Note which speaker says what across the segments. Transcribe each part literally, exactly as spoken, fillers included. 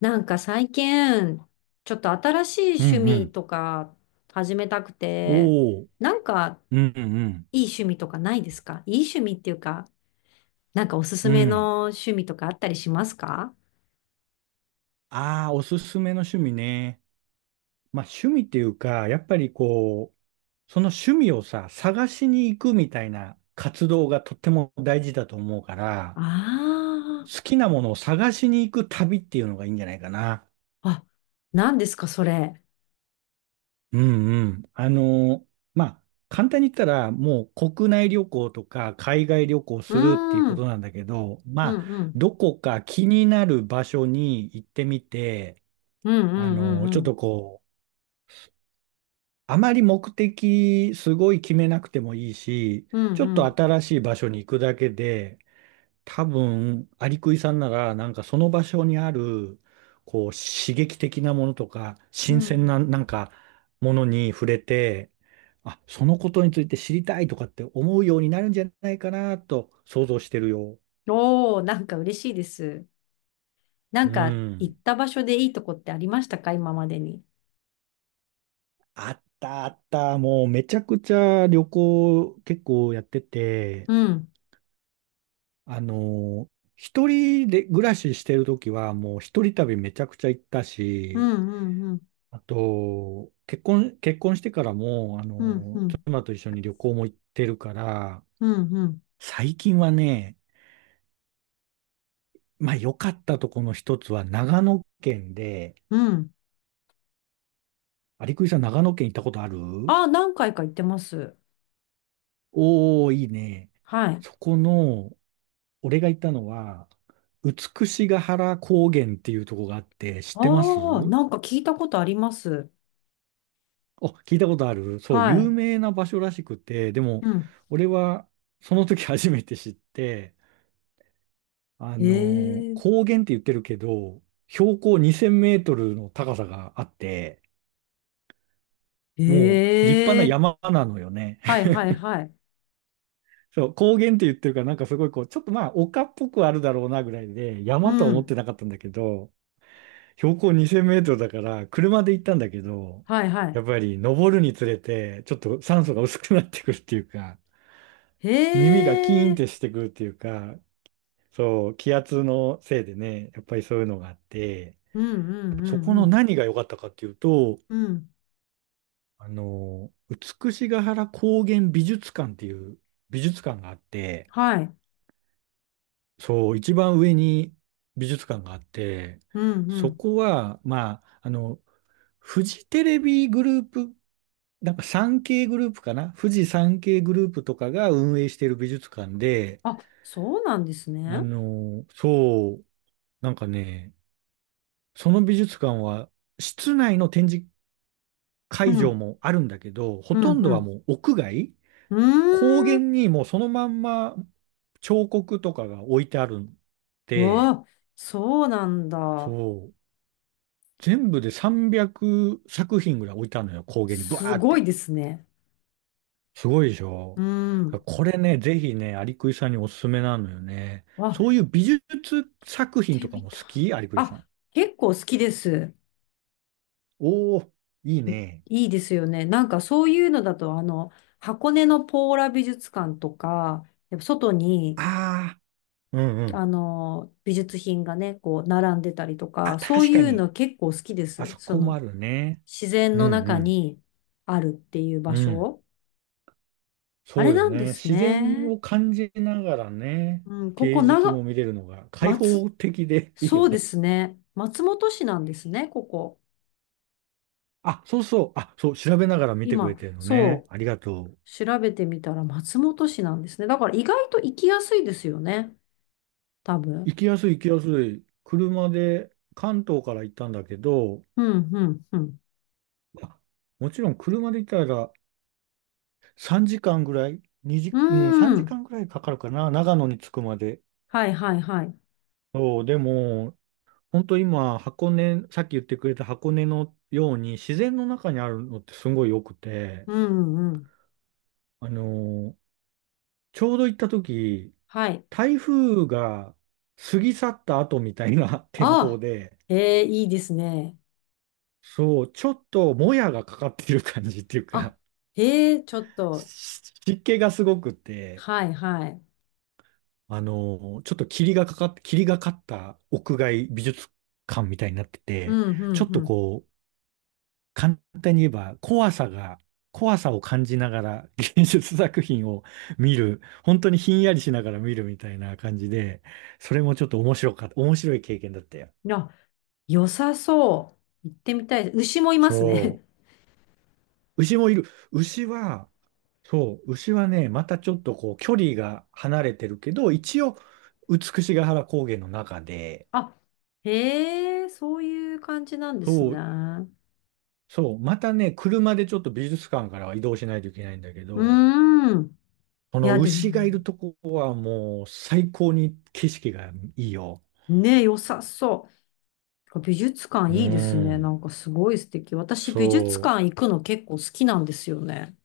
Speaker 1: なんか最近、ちょっと新し
Speaker 2: うんう
Speaker 1: い趣味
Speaker 2: ん。
Speaker 1: とか始めたくて、
Speaker 2: おお。
Speaker 1: なんか
Speaker 2: うんうん
Speaker 1: いい趣味とかないですか？いい趣味っていうか、なんかおすす
Speaker 2: うん。う
Speaker 1: め
Speaker 2: ん。
Speaker 1: の趣味とかあったりしますか？
Speaker 2: ああ、おすすめの趣味ね。まあ趣味っていうか、やっぱりこう、その趣味をさ、探しに行くみたいな活動がとっても大事だと思うから、
Speaker 1: ああ
Speaker 2: 好きなものを探しに行く旅っていうのがいいんじゃないかな。
Speaker 1: ー、あ、何ですかそれ。
Speaker 2: うんうん。あの、まあ、簡単に言ったら、もう国内旅行とか海外旅行
Speaker 1: う
Speaker 2: するっていう
Speaker 1: ー
Speaker 2: こと
Speaker 1: ん、
Speaker 2: なんだけど、
Speaker 1: う
Speaker 2: まあ、
Speaker 1: んうん、
Speaker 2: どこか気になる場所に行ってみて、
Speaker 1: うんう
Speaker 2: あ
Speaker 1: んう
Speaker 2: の、ち
Speaker 1: ん
Speaker 2: ょ
Speaker 1: う
Speaker 2: っ
Speaker 1: ん、
Speaker 2: とこう、あまり目的すごい決めなくてもいいし、
Speaker 1: う
Speaker 2: ちょっと
Speaker 1: ん
Speaker 2: 新しい場所に行くだけで、多分、アリクイさんなら、なんかその場所にある、こう、刺激的なものとか、
Speaker 1: う
Speaker 2: 新
Speaker 1: ん、う
Speaker 2: 鮮
Speaker 1: ん。
Speaker 2: な、なんか、ものに触れて、あ、そのことについて知りたいとかって思うようになるんじゃないかなと想像してるよ。
Speaker 1: おー、なんか嬉しいです。な
Speaker 2: う
Speaker 1: んか行っ
Speaker 2: ん。
Speaker 1: た場所でいいとこってありましたか、今までに？
Speaker 2: あったあった。もうめちゃくちゃ旅行結構やってて、
Speaker 1: うん、
Speaker 2: あの、一人で暮らししてるときは、もう一人旅めちゃくちゃ行った
Speaker 1: う
Speaker 2: し、
Speaker 1: んうんうん、
Speaker 2: あと、結婚、結婚してからも、あ
Speaker 1: うんう
Speaker 2: の、
Speaker 1: ん、
Speaker 2: 妻と一緒に旅行も行ってるから、
Speaker 1: うんうん。
Speaker 2: 最近はね、まあ良かったとこの一つは長野県で、
Speaker 1: うん。
Speaker 2: 有リクさん長野県行ったことある？
Speaker 1: ああ、何回か行ってます。
Speaker 2: おー、いいね。
Speaker 1: はい。
Speaker 2: そこの、俺が行ったのは、美ヶ原高原っていうとこがあって、知ってます？
Speaker 1: ああ、なんか聞いたことあります。
Speaker 2: お、聞いたことあるそう、
Speaker 1: は
Speaker 2: 有
Speaker 1: い。
Speaker 2: 名な場所らしくて、で
Speaker 1: う
Speaker 2: も、
Speaker 1: ん。
Speaker 2: 俺はその時 初めて知って、あ
Speaker 1: え
Speaker 2: のー
Speaker 1: え、
Speaker 2: 高原って言ってるけど、標高にせんメートルの高さがあって、もう立派
Speaker 1: え
Speaker 2: な
Speaker 1: え、
Speaker 2: 山なのよね。
Speaker 1: はい はいはい。
Speaker 2: そう、高原って言ってるから、なんかすごいこう、ちょっとまあ、丘っぽくあるだろうなぐらいで、山とは
Speaker 1: う
Speaker 2: 思っ
Speaker 1: ん。
Speaker 2: てなかったんだけど、標高にせんメートルだから、車で行ったんだけど、
Speaker 1: はいは
Speaker 2: や
Speaker 1: い。
Speaker 2: っぱり登るにつれて、ちょっと酸素が薄くなってくるっていうか、耳がキー
Speaker 1: へ
Speaker 2: ンっ
Speaker 1: え、
Speaker 2: てしてくるっていうか、そう、気圧のせいでね、やっぱりそういうのがあって、
Speaker 1: うんうんう
Speaker 2: そ
Speaker 1: ん
Speaker 2: こ
Speaker 1: う
Speaker 2: の
Speaker 1: ん。
Speaker 2: 何が良かったかっていうと、
Speaker 1: うん。
Speaker 2: あの、美しが原高原美術館っていう美術館があって、
Speaker 1: はい。
Speaker 2: そう、一番上に美術館があって、
Speaker 1: うんう
Speaker 2: そ
Speaker 1: ん。
Speaker 2: こは、まあ、あの、フジテレビグループ、なんか さんけー グループかな富士 さんけー グループとかが運営している美術館で、
Speaker 1: あ、そうなんです
Speaker 2: あ
Speaker 1: ね。
Speaker 2: の、そう、なんかね、その美術館は、室内の展示会
Speaker 1: う
Speaker 2: 場
Speaker 1: ん。
Speaker 2: もあるんだけど、ほ
Speaker 1: う
Speaker 2: と
Speaker 1: ん
Speaker 2: んど
Speaker 1: う
Speaker 2: は
Speaker 1: ん。
Speaker 2: もう屋外、
Speaker 1: う
Speaker 2: 高
Speaker 1: ー
Speaker 2: 原
Speaker 1: ん。
Speaker 2: にもうそのまんま彫刻とかが置いてあるん
Speaker 1: う
Speaker 2: で、
Speaker 1: わ、そうなん
Speaker 2: そ
Speaker 1: だ。
Speaker 2: う、全部でさんびゃくさく品ぐらい置いてあるのよ、高原に、ブワ
Speaker 1: す
Speaker 2: ーっ
Speaker 1: ごい
Speaker 2: て。
Speaker 1: ですね。
Speaker 2: すごいでしょ。
Speaker 1: うん。
Speaker 2: これね、ぜひね、アリクイさんにおすすめなのよね。
Speaker 1: あ、行
Speaker 2: そうい
Speaker 1: っ
Speaker 2: う美術作品
Speaker 1: て
Speaker 2: とか
Speaker 1: み
Speaker 2: も
Speaker 1: たい。
Speaker 2: 好き？アリクイさ
Speaker 1: あ、
Speaker 2: ん。
Speaker 1: 結構好きです。
Speaker 2: おー、いいね。
Speaker 1: いいですよね。なんかそういうのだと、あの、箱根のポーラ美術館とか、やっぱ外に、
Speaker 2: ああ、うんう
Speaker 1: あ
Speaker 2: ん。
Speaker 1: の、美術品がね、こう、並んでたりと
Speaker 2: あ、
Speaker 1: か、そう
Speaker 2: 確
Speaker 1: い
Speaker 2: か
Speaker 1: う
Speaker 2: に。
Speaker 1: の結構好きで
Speaker 2: あ
Speaker 1: す。
Speaker 2: そ
Speaker 1: そ
Speaker 2: こもあ
Speaker 1: の、
Speaker 2: るね。
Speaker 1: 自然
Speaker 2: う
Speaker 1: の中
Speaker 2: ん
Speaker 1: にあるっていう場
Speaker 2: うん。うん。
Speaker 1: 所。あ
Speaker 2: そ
Speaker 1: れ
Speaker 2: うよ
Speaker 1: なんで
Speaker 2: ね。
Speaker 1: す
Speaker 2: 自然
Speaker 1: ね。
Speaker 2: を感じながらね、
Speaker 1: うん、ここ、
Speaker 2: 芸術も
Speaker 1: 長、
Speaker 2: 見れるのが開放
Speaker 1: 松、
Speaker 2: 的でいい
Speaker 1: そ
Speaker 2: よ
Speaker 1: うで
Speaker 2: ね。
Speaker 1: すね。松本市なんですね、ここ。
Speaker 2: あ、そうそう。あ、そう、調べながら見てくれ
Speaker 1: 今、
Speaker 2: てるのね。
Speaker 1: そう。
Speaker 2: ありがとう。
Speaker 1: 調べてみたら松本市なんですね。だから意外と行きやすいですよね。多分。
Speaker 2: 行きやすい行きやすい。車で関東から行ったんだけど、
Speaker 1: うん、うん、うん。
Speaker 2: まあもちろん車で行ったらさんじかんぐらい、にじ、
Speaker 1: う
Speaker 2: うん、3
Speaker 1: ー
Speaker 2: 時
Speaker 1: ん。
Speaker 2: 間ぐらいかかるかな。長野に着くまで。
Speaker 1: はい、はい、はい。
Speaker 2: そう、でも、本当今、箱根、さっき言ってくれた箱根のように自然の中にあるのってすごい良くて、
Speaker 1: うん、うん。
Speaker 2: あのちょうど行った時、
Speaker 1: はい。
Speaker 2: 台風が過ぎ去った後みたいな 天
Speaker 1: あ
Speaker 2: 候
Speaker 1: あ。
Speaker 2: で、
Speaker 1: ええ、いいですね。
Speaker 2: そう、ちょっともやがかかってる感じっていう
Speaker 1: あ、
Speaker 2: か、
Speaker 1: ええ、ちょっと。
Speaker 2: し湿気がすごくて、
Speaker 1: はい、はい。
Speaker 2: あのちょっと霧がかかって、霧がかった屋外美術館みたいになって
Speaker 1: う
Speaker 2: て、
Speaker 1: ん、う
Speaker 2: ちょ
Speaker 1: ん、
Speaker 2: っ
Speaker 1: う
Speaker 2: と
Speaker 1: ん。
Speaker 2: こう、簡単に言えば怖さが、怖さを感じながら芸術 作品を見る、本当にひんやりしながら見るみたいな感じで、それもちょっと面白かった、面白い経験だったよ。
Speaker 1: いや、良さそう。行ってみたい。牛もいます
Speaker 2: そ
Speaker 1: ね。
Speaker 2: う。牛もいる。牛は、そう、牛はね、またちょっとこう距離が離れてるけど、一応、美しが原高原の中で、
Speaker 1: あ、へえ、そういう感じなんです
Speaker 2: そ
Speaker 1: ね。
Speaker 2: う、
Speaker 1: う
Speaker 2: そう、またね、車でちょっと美術館からは移動しないといけないんだけ
Speaker 1: ー
Speaker 2: ど、
Speaker 1: ん。
Speaker 2: こ
Speaker 1: い
Speaker 2: の
Speaker 1: や、で
Speaker 2: 牛がい
Speaker 1: も、
Speaker 2: るとこはもう最高に景色がいいよ。
Speaker 1: ね、良さそう。美術館
Speaker 2: う
Speaker 1: いいですね。な
Speaker 2: ん。
Speaker 1: んかすごい素敵。私美術
Speaker 2: そ
Speaker 1: 館行くの結構好きなんですよね。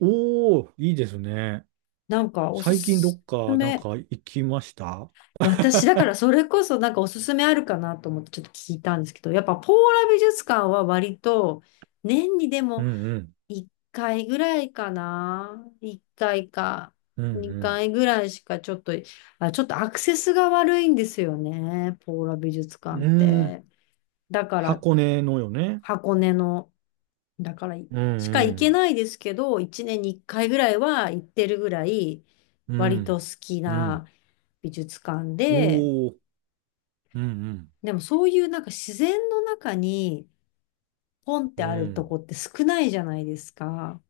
Speaker 2: う。おー、いいですね。
Speaker 1: なんかおす
Speaker 2: 最近ど
Speaker 1: す
Speaker 2: っかなん
Speaker 1: め。
Speaker 2: か行きました？
Speaker 1: 私だからそれこそなんかおすすめあるかなと思ってちょっと聞いたんですけど、やっぱポーラ美術館は割と年にで
Speaker 2: う
Speaker 1: も
Speaker 2: んうん。
Speaker 1: いっかいぐらいかな。いっかいか
Speaker 2: うん
Speaker 1: にかいぐらいしかちょっと、あ、ちょっとアクセスが悪いんですよね。ポーラ美術
Speaker 2: う
Speaker 1: 館っ
Speaker 2: ん。うーん。
Speaker 1: て。だから
Speaker 2: 箱根のよね？
Speaker 1: 箱根のだから、
Speaker 2: うん
Speaker 1: しか行
Speaker 2: う
Speaker 1: け
Speaker 2: ん。
Speaker 1: ないですけど、一年に一回ぐらいは行ってるぐらい、
Speaker 2: う
Speaker 1: 割と
Speaker 2: ん。
Speaker 1: 好き
Speaker 2: うん。
Speaker 1: な美術館で、
Speaker 2: おー。うん
Speaker 1: でもそういうなんか自然の中にポンっ
Speaker 2: う
Speaker 1: て
Speaker 2: ん。
Speaker 1: あ
Speaker 2: う
Speaker 1: ると
Speaker 2: ん。
Speaker 1: こって少ないじゃないですか。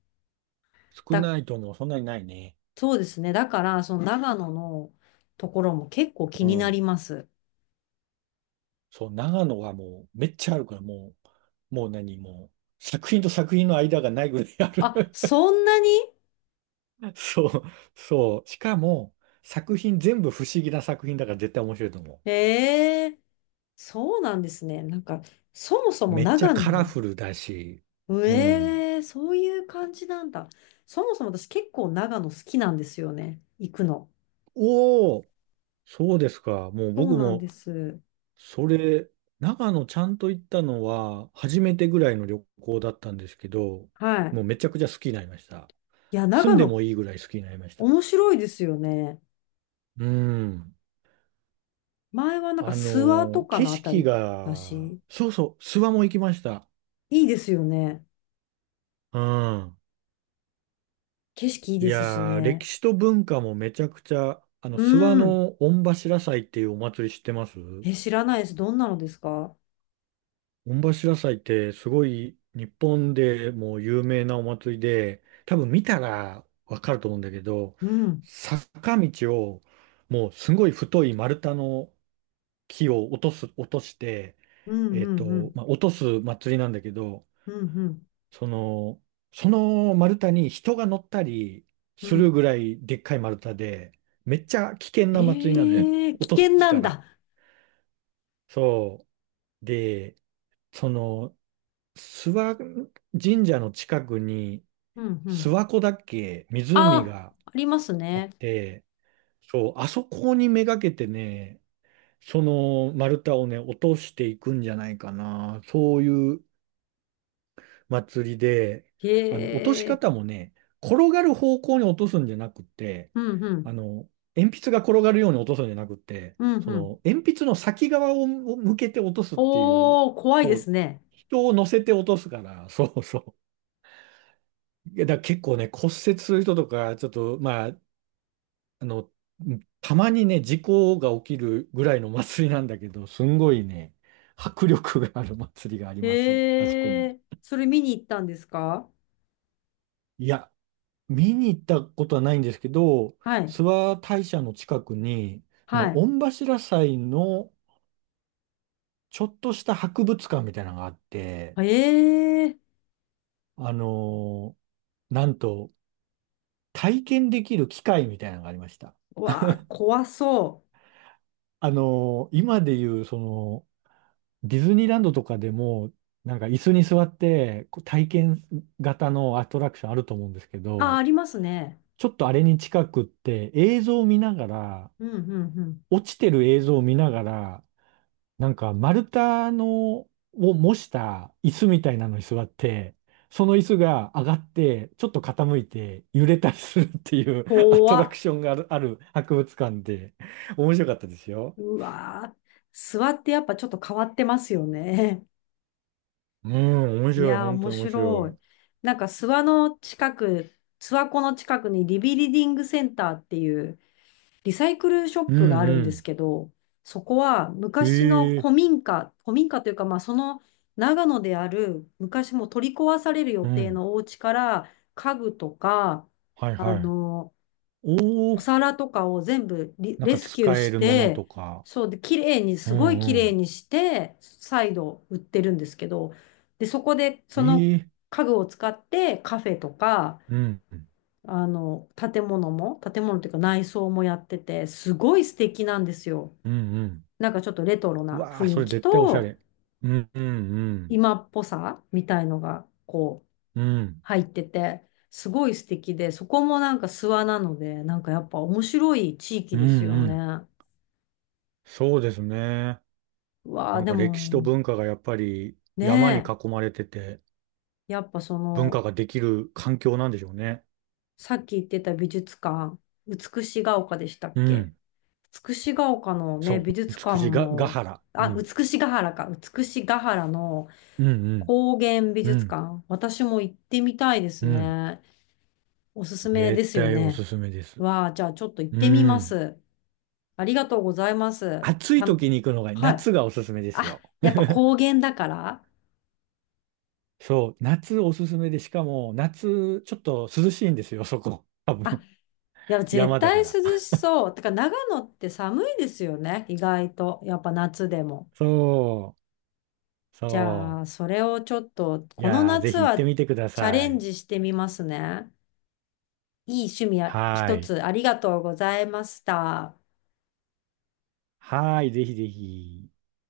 Speaker 2: 少
Speaker 1: だ、
Speaker 2: ないともそんなにないね。
Speaker 1: そうですね。だから、その長野のところも結構気
Speaker 2: う
Speaker 1: にな
Speaker 2: ん。
Speaker 1: ります。
Speaker 2: そう、長野はもうめっちゃあるから、もう、もう何、もう、作品と作品の間がないぐらいある。
Speaker 1: あ、そんなに？
Speaker 2: そう、そう。しかも、作品全部不思議な作品だから絶対面白いと思
Speaker 1: ええーそうなんですね。なんか、そもそ
Speaker 2: う。
Speaker 1: も
Speaker 2: めっちゃ
Speaker 1: 長
Speaker 2: カラ
Speaker 1: 野、
Speaker 2: フルだし、うん。
Speaker 1: ええそういう感じなんだ。そもそも私結構長野好きなんですよね。行くの。
Speaker 2: おお、そうですか。もう
Speaker 1: そう
Speaker 2: 僕
Speaker 1: なん
Speaker 2: も、
Speaker 1: です。
Speaker 2: それ、長野ちゃんと行ったのは、初めてぐらいの旅行だったんですけど、
Speaker 1: はい。
Speaker 2: もうめちゃくちゃ好きになりました。
Speaker 1: いや、
Speaker 2: 住
Speaker 1: 長
Speaker 2: んで
Speaker 1: 野
Speaker 2: もいいぐらい好きになりました。
Speaker 1: 面白いですよね。
Speaker 2: うん。
Speaker 1: 前はなんか
Speaker 2: あ
Speaker 1: 諏訪と
Speaker 2: の、
Speaker 1: か
Speaker 2: 景
Speaker 1: のあた
Speaker 2: 色
Speaker 1: りだ
Speaker 2: が、
Speaker 1: し、
Speaker 2: そうそう、諏訪も行きました。
Speaker 1: いいですよね。
Speaker 2: うん。
Speaker 1: 景色いい
Speaker 2: い
Speaker 1: ですし
Speaker 2: やー、
Speaker 1: ね。
Speaker 2: 歴史と文化もめちゃくちゃ、あの、諏訪
Speaker 1: うん。
Speaker 2: の御柱祭っていうお祭り知ってます？
Speaker 1: え、知らないです。どんなのですか？
Speaker 2: 御柱祭ってすごい日本でもう有名なお祭りで、多分見たらわかると思うんだけど、
Speaker 1: うん。
Speaker 2: 坂道をもうすごい太い丸太の木を落とす、落として、
Speaker 1: うん
Speaker 2: え
Speaker 1: う
Speaker 2: っ
Speaker 1: んう
Speaker 2: と、
Speaker 1: ん。
Speaker 2: まあ、落とす祭りなんだけど、
Speaker 1: うんうん
Speaker 2: その、その丸太に人が乗ったり
Speaker 1: う
Speaker 2: する
Speaker 1: ん。
Speaker 2: ぐらいでっかい丸太で、めっちゃ危険な祭りなのよ。
Speaker 1: ええ危
Speaker 2: 落と
Speaker 1: 険
Speaker 2: す
Speaker 1: なん
Speaker 2: から。
Speaker 1: だ。
Speaker 2: そう。で、その、諏訪神社の近くに、
Speaker 1: うんう
Speaker 2: 諏
Speaker 1: ん。
Speaker 2: 訪湖だっけ、
Speaker 1: あ
Speaker 2: 湖
Speaker 1: あ、
Speaker 2: が
Speaker 1: あります
Speaker 2: あっ
Speaker 1: ね。
Speaker 2: て、そう、あそこにめがけてね、その丸太をね、落としていくんじゃないかな。そういう祭りで、あの、落とし
Speaker 1: へえ。
Speaker 2: 方もね、転がる方向に落とすんじゃなくて、
Speaker 1: うんうん。
Speaker 2: あの、鉛筆が転がるように落とすんじゃなくて、
Speaker 1: うん
Speaker 2: そ
Speaker 1: うん。
Speaker 2: の、鉛筆の先側を向けて落とすっていう
Speaker 1: おー、怖いで
Speaker 2: 方、
Speaker 1: すね。
Speaker 2: 人を乗せて落とすから、そうそう。いや、だから結構ね、骨折する人とか、ちょっと、まあ、あの、たまにね、事故が起きるぐらいの祭りなんだけど、すんごいね、迫力がある祭りがあります、あそこ
Speaker 1: へ
Speaker 2: に。
Speaker 1: え、それ見に行ったんですか？
Speaker 2: いや、見に行ったことはないんですけど、
Speaker 1: はい、
Speaker 2: 諏訪大社の近くに、そ
Speaker 1: は
Speaker 2: の御柱祭のちょっとした博物館みたいなのがあって、
Speaker 1: い。ええ、
Speaker 2: あのーなんと体験できる機械みたいなのがありました。
Speaker 1: わあ、怖そ
Speaker 2: あのー今でいうそのディズニーランドとかでも、なんか椅子に座ってこう体験型のアトラクションあると思うんですけ
Speaker 1: う。あ、
Speaker 2: ど、
Speaker 1: ありますね。
Speaker 2: ちょっとあれに近くって映像を見ながら、
Speaker 1: うんうんうん。
Speaker 2: 落ちてる映像を見ながら、なんか丸太のを模した椅子みたいなのに座って、その椅子が上がって、ちょっと傾いて揺れたりするっていう アト
Speaker 1: 怖
Speaker 2: ラク
Speaker 1: っ。
Speaker 2: ションがある、ある博物館で、面白かったですよ。
Speaker 1: うわあ、諏訪ってやっぱちょっと変わってますよね。
Speaker 2: うん、面
Speaker 1: い
Speaker 2: 白い、
Speaker 1: やー、
Speaker 2: 本当
Speaker 1: 面
Speaker 2: に面
Speaker 1: 白
Speaker 2: 白
Speaker 1: い。
Speaker 2: い。
Speaker 1: なんか諏訪の近く、諏訪湖の近くにリビリディングセンターっていう、リサイクルショッ
Speaker 2: う
Speaker 1: プが
Speaker 2: ん
Speaker 1: あるん
Speaker 2: う
Speaker 1: です
Speaker 2: ん。
Speaker 1: けど、そこは昔の
Speaker 2: へえ、
Speaker 1: 古民家、古民家というか、まあ、その長野である昔もう取り壊される予
Speaker 2: う
Speaker 1: 定
Speaker 2: ん。
Speaker 1: のお家から家具とか、
Speaker 2: はい
Speaker 1: あ
Speaker 2: はい。
Speaker 1: の、
Speaker 2: お
Speaker 1: お
Speaker 2: お、
Speaker 1: 皿とかを全部リ
Speaker 2: なん
Speaker 1: レ
Speaker 2: か
Speaker 1: スキュー
Speaker 2: 使え
Speaker 1: し
Speaker 2: るもの
Speaker 1: て、
Speaker 2: とか。
Speaker 1: そうで、綺麗に、
Speaker 2: うん
Speaker 1: すごい綺
Speaker 2: う
Speaker 1: 麗
Speaker 2: ん。
Speaker 1: にして、再度売ってるんですけど、で、そこで
Speaker 2: え
Speaker 1: その
Speaker 2: え、
Speaker 1: 家具を使ってカフェとか、
Speaker 2: うん、う
Speaker 1: あの、建物も、建物っていうか内装もやってて、すごい素敵なんですよ。
Speaker 2: んうん。
Speaker 1: なんかちょっとレトロ
Speaker 2: う
Speaker 1: な
Speaker 2: わあ、
Speaker 1: 雰
Speaker 2: そ
Speaker 1: 囲
Speaker 2: れ
Speaker 1: 気
Speaker 2: 絶対おしゃ
Speaker 1: と、
Speaker 2: れ。うんうんうん。
Speaker 1: 今っぽさみたいのが、こう、
Speaker 2: うん。
Speaker 1: 入ってて、すごい素敵で、そこもなんか諏訪なので、なんかやっぱ面白い地域
Speaker 2: うん
Speaker 1: ですよ
Speaker 2: うん。
Speaker 1: ね。
Speaker 2: そうですね。
Speaker 1: うわ
Speaker 2: な
Speaker 1: あ、
Speaker 2: ん
Speaker 1: で
Speaker 2: か歴史と
Speaker 1: も、
Speaker 2: 文化がやっぱり山に
Speaker 1: ね
Speaker 2: 囲まれてて、
Speaker 1: え、やっぱそ
Speaker 2: 文
Speaker 1: の、
Speaker 2: 化ができる環境なんでしょうね。
Speaker 1: さっき言ってた美術館、美しが丘でしたっ
Speaker 2: う
Speaker 1: け？
Speaker 2: ん。
Speaker 1: 美しが丘の
Speaker 2: そ
Speaker 1: ね、
Speaker 2: う、
Speaker 1: 美術館
Speaker 2: 美しいが、ヶ
Speaker 1: も、
Speaker 2: 原。う
Speaker 1: あ、
Speaker 2: ん。
Speaker 1: 美しが原か。美しが原の
Speaker 2: うんうん。
Speaker 1: 高原美
Speaker 2: う
Speaker 1: 術
Speaker 2: ん。
Speaker 1: 館。私も行ってみたいです
Speaker 2: うん。
Speaker 1: ね。おすすめで
Speaker 2: 絶
Speaker 1: すよ
Speaker 2: 対おす
Speaker 1: ね。
Speaker 2: すめです。
Speaker 1: わあ、じゃあちょっと行っ
Speaker 2: う
Speaker 1: てみま
Speaker 2: ん。
Speaker 1: す。ありがとうございます。
Speaker 2: 暑い
Speaker 1: たん、
Speaker 2: 時に行くのが、
Speaker 1: は
Speaker 2: 夏
Speaker 1: い。
Speaker 2: がおすすめです
Speaker 1: あ、
Speaker 2: よ。
Speaker 1: やっぱ 高原だから。
Speaker 2: そう、夏おすすめで、しかも夏ちょっと涼しいんですよ、そこ。多
Speaker 1: あ、
Speaker 2: 分、
Speaker 1: いや、絶
Speaker 2: 山だ
Speaker 1: 対
Speaker 2: か
Speaker 1: 涼
Speaker 2: ら。
Speaker 1: し そう。てか、長野って寒いですよね。意外と。やっぱ夏でも。
Speaker 2: そう、
Speaker 1: じゃ
Speaker 2: そ
Speaker 1: あ、それをちょっと、
Speaker 2: う。い
Speaker 1: この
Speaker 2: やー、ぜ
Speaker 1: 夏
Speaker 2: ひ行って
Speaker 1: は
Speaker 2: みてくだ
Speaker 1: チャレ
Speaker 2: さ
Speaker 1: ン
Speaker 2: い。
Speaker 1: ジしてみますね。いい趣味や
Speaker 2: は
Speaker 1: 一
Speaker 2: ーい。
Speaker 1: つありがとうございました。
Speaker 2: はーい、ぜひぜひ。